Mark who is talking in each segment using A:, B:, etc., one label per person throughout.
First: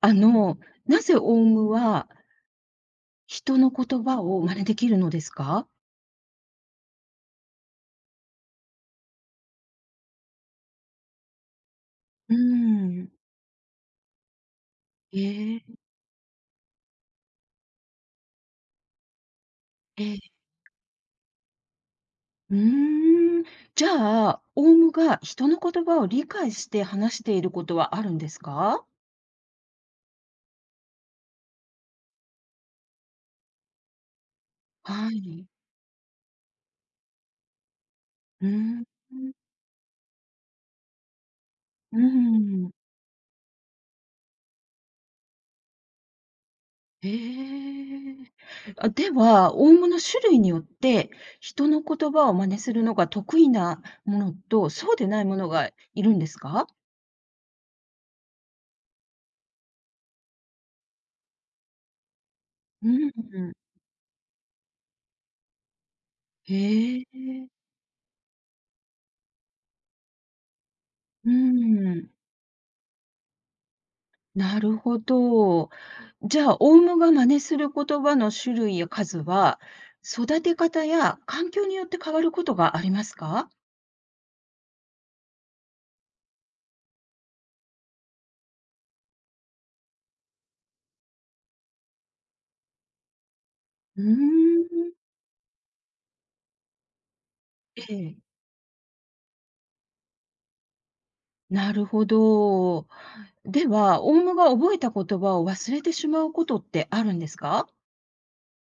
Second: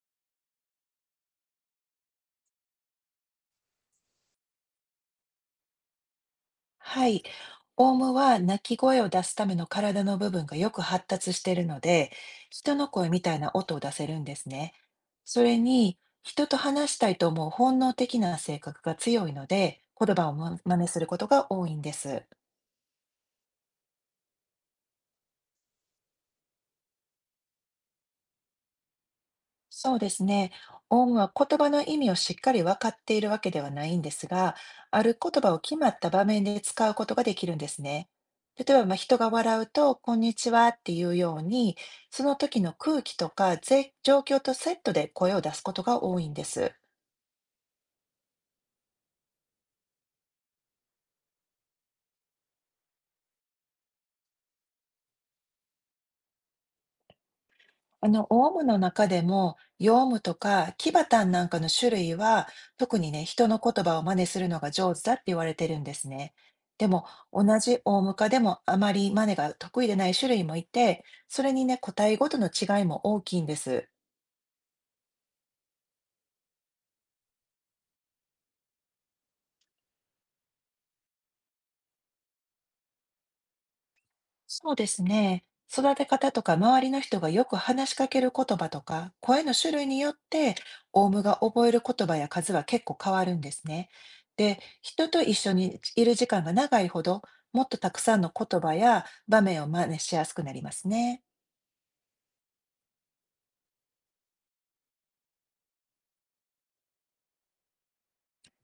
A: あの、なぜオウムは人の言葉を真似できるのですか？
B: はい。オウムは鳴き声を出すための体の部分がよく発達しているので、
A: うー
B: 人の声
A: ん。
B: みたいな音を出せるんですね。
A: え
B: それ
A: え、
B: に、人と話したいと思う本能的な性格が強いので、
A: え
B: 言葉を
A: え。
B: 真似することが多いんです。
A: うーん。じゃあ、オウムが人の言葉を理解して話していることはあるんですか？
B: そうですね。音は言葉の意味をしっかり分かっているわけではないんですが、あ
A: は
B: る言
A: い。
B: 葉を決まった場面で使うことができるんですね。
A: うー
B: 例え
A: ん。
B: ば、まあ、人が笑うと、こんにちはっていうように、
A: うー
B: その時の
A: ん。
B: 空気とか状況とセットで声を出すことが多いんです。
A: ええ。あ、では、オウムの種類によって、人の言葉を真似するのが得意なものと、そうでないものがいるんですか？
B: オウムの中でも、ヨウムとかキバタンなんかの種類は、
A: う
B: 特にね、人
A: ん、
B: の言葉を真似するのが上手だって言われてるんですね。で
A: へ
B: も、
A: え。
B: 同じオウム科でもあまり真似が得意でない種類もいて、
A: うー
B: それにね、個
A: ん、
B: 体ごとの違いも大きいんです。
A: なるほど。じゃあ、オウムが真似する言葉の種類や数は、育て方や環境によって変わることがありますか？
B: そうですね。育て方とか周りの人がよく話しかける言葉とか声の種類によってオウムが覚える言葉や数は結構変わるんですね。
A: う
B: で、
A: ーん。
B: 人と一緒にいる時間が長いほどもっと
A: え
B: たくさ
A: え、
B: んの言葉や場面を真似しやすくなりますね。
A: なるほど。では、オウムが覚えた言葉を忘れてしまうことってあるんですか？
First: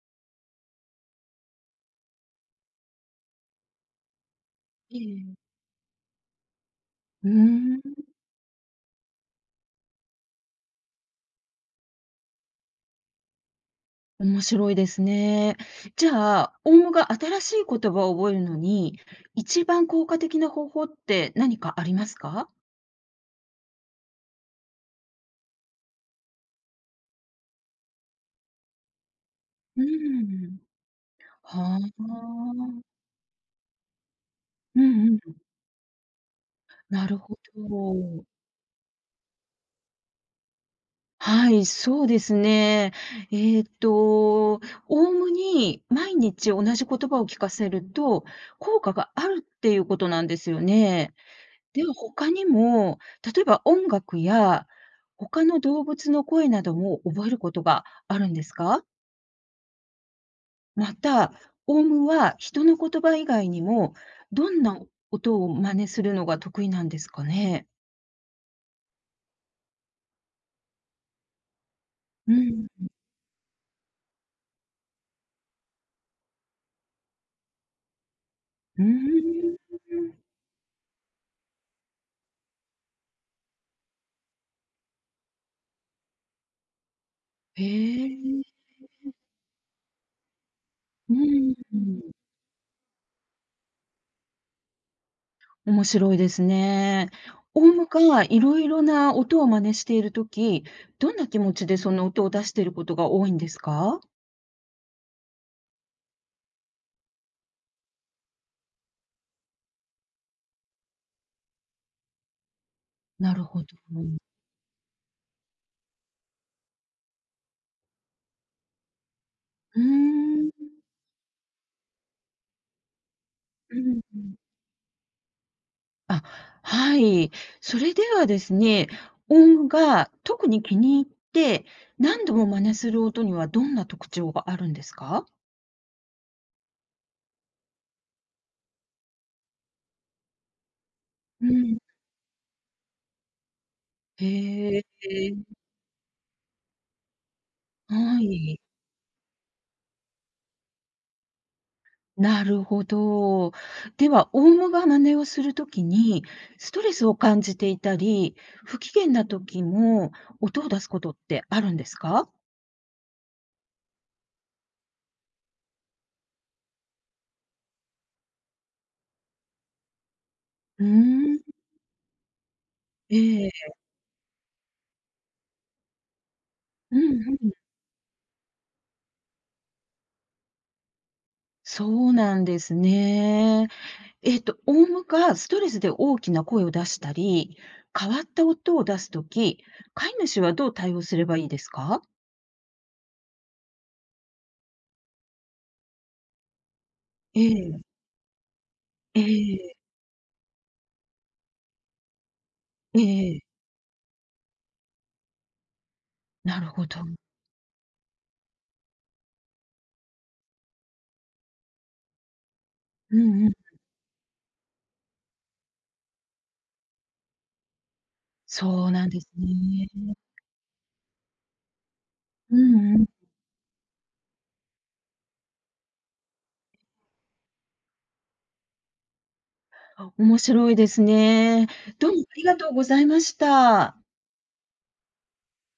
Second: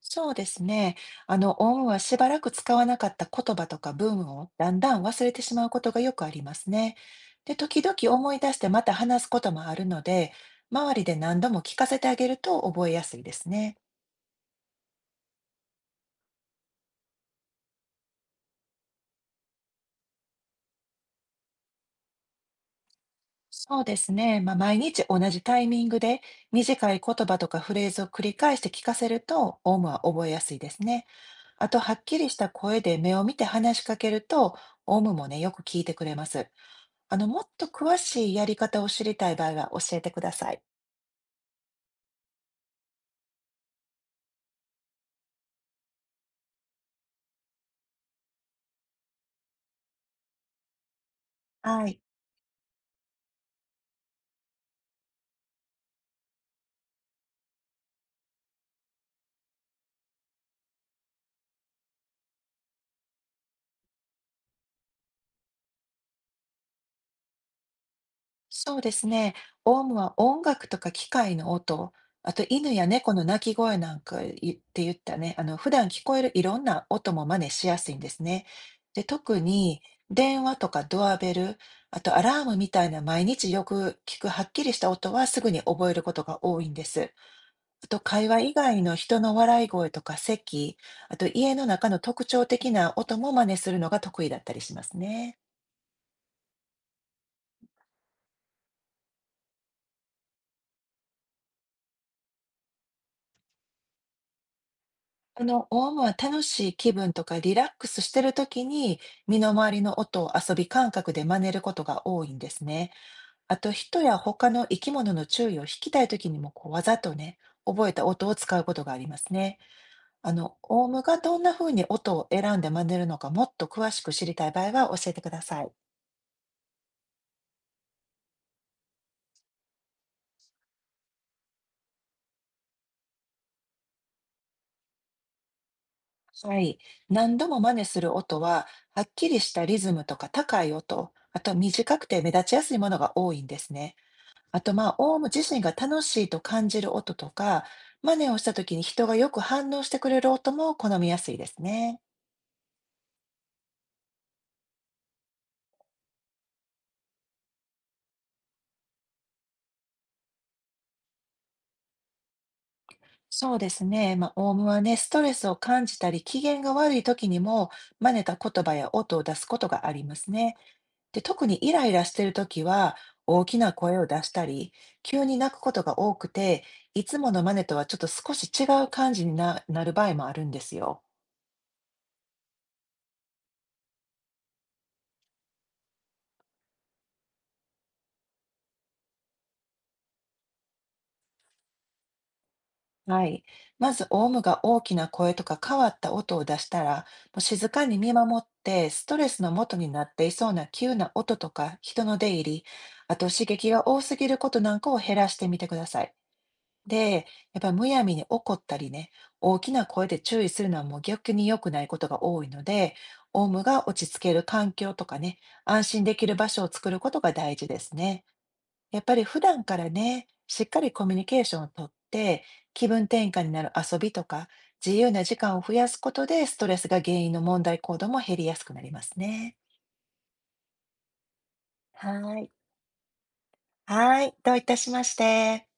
B: そうですね。オウムはしばらく使わなかった言葉とか文をだんだ
A: え
B: ん忘れ
A: え。
B: てしまうことがよくありますね。
A: う
B: で、時
A: ー
B: 々
A: ん、
B: 思い出してまた話すこともあるので、周りで何度も聞かせてあげると覚えやすいですね。
A: 面白いですね。じゃあ、オウムが新しい言葉を覚えるのに、一番効果的な方法って何かありますか？
B: そうですね。まあ、毎日同じタイミングで短い言葉とかフレーズを繰り返して聞かせると、オウ
A: う
B: ムは覚えや
A: ー
B: すい
A: ん。
B: ですね。あ
A: は
B: と、はっきりした声
A: あ。
B: で目を見て話しかけると、
A: う
B: オウ
A: ん
B: ムも
A: うん。
B: ね、よく聞いてくれます。
A: なるほ
B: もっと詳
A: ど。
B: しいやり方を知りたい場合は教えてください。
A: はい、そうですね。えっと、ムに毎日同じ言葉を聞かせると、効果があるっていうことなんですよね。で
B: は
A: は
B: い。
A: 他にも、例えば音楽や他の動物の声なども覚えることがあるんですか？また、オウムは人の言葉以外にも、どんな音を真似するのが得意なんですかね？
B: そうですね。オウムは音楽とか機械の音、あ
A: う
B: と
A: ん。
B: 犬や猫の鳴き声なんかいって言ったね、あの普段聞こえるいろんな音も真似しやすいんですね。
A: う
B: で、特
A: ーん。
B: に電話とかドアベル、あとアラームみたいな毎日よく聞くはっきりした音はすぐに覚えることが多いんです。
A: へ
B: あと会話以
A: え。
B: 外の人の笑い声とか咳、
A: う
B: あと家
A: ん。
B: の中の特徴的な音も真似するのが得意だったりしますね。
A: 面白いですね。オウムがいろいろな音を真似しているとき、どんな気持ちでその音を出していることが多いんですか？
B: オウムは楽しい気分とかリラックスしてる時に身の回りの音を遊び感覚で真似ることが多いんですね。
A: なる
B: あ
A: ほど。
B: と人
A: う
B: や他の生き物の注意を引きたい時にもこうわざとね、覚えた音を使うことがありますね。
A: ー、
B: オウムがどんな風に音を選んで真似るのかもっと
A: うん
B: 詳しく
A: う
B: 知り
A: ん。
B: たい場合は教えてください。
A: あ、はい。それではですね、オウムが特に気に入って何度も真似する音にはどんな特徴があるんですか？
B: はい。何度も真似する音は、はっきりしたリズムとか高い音、あ
A: う
B: と
A: ん。
B: 短くて目立ちやすいものが多いんですね。あと、
A: へえ。
B: まあ、オウム自身が楽しいと感じる音とか、真
A: は
B: 似をした
A: い。
B: 時に人がよく反応してくれる音も好みやすいですね。
A: なるほど。では、オウムが真似をするときに、ストレスを感じていたり、不機嫌なときも、音を出すことってあるんですか？
B: そうですね。まあ、オウムはね、ストレスを感じたり、機嫌が悪い時にも、真似た言葉や音を出すことがありますね。
A: うー
B: で、特
A: ん。
B: にイライラしてるときは、
A: え
B: 大
A: え。
B: きな声を出したり、急に泣くことが多くて、
A: う
B: いつも
A: ん
B: の
A: うん。
B: マネとはちょっと少し違う感じになる場合もあるんですよ。
A: そうなんですね。オウムがストレスで大きな声を出したり、変わった音を出すとき、飼い主はどう対応すればいいですか？
B: はい。まず、オウムが大きな声とか変わった音を出したら、もう
A: え
B: 静
A: え、
B: かに見守って、スト
A: え
B: レスの
A: え、
B: 元になっていそうな急な音とか人の出入り、
A: え
B: あと
A: え。
B: 刺激が多すぎることなんかを減らしてみてください。
A: なるほど。
B: で、やっぱりむやみに怒ったりね、大きな声で注意するのはもう逆に良くないことが多いので、
A: う
B: オ
A: んう
B: ウム
A: ん。
B: が落ち着ける環境とかね、安心できる場所を作ることが大事ですね。
A: そう
B: やっ
A: なん
B: ぱ
A: で
B: り
A: す
B: 普段か
A: ね。
B: らね、しっかりコミュニケーションをとって、
A: うん
B: 気
A: う
B: 分
A: ん。
B: 転換になる遊びとか、自由な時間を増やすことで、ストレスが原因の問題行動も減りやすくなりますね。
A: あ、面白いですね。どうもあ
B: は
A: り
B: い。
A: がとうございました。
B: はい、どういたしまして。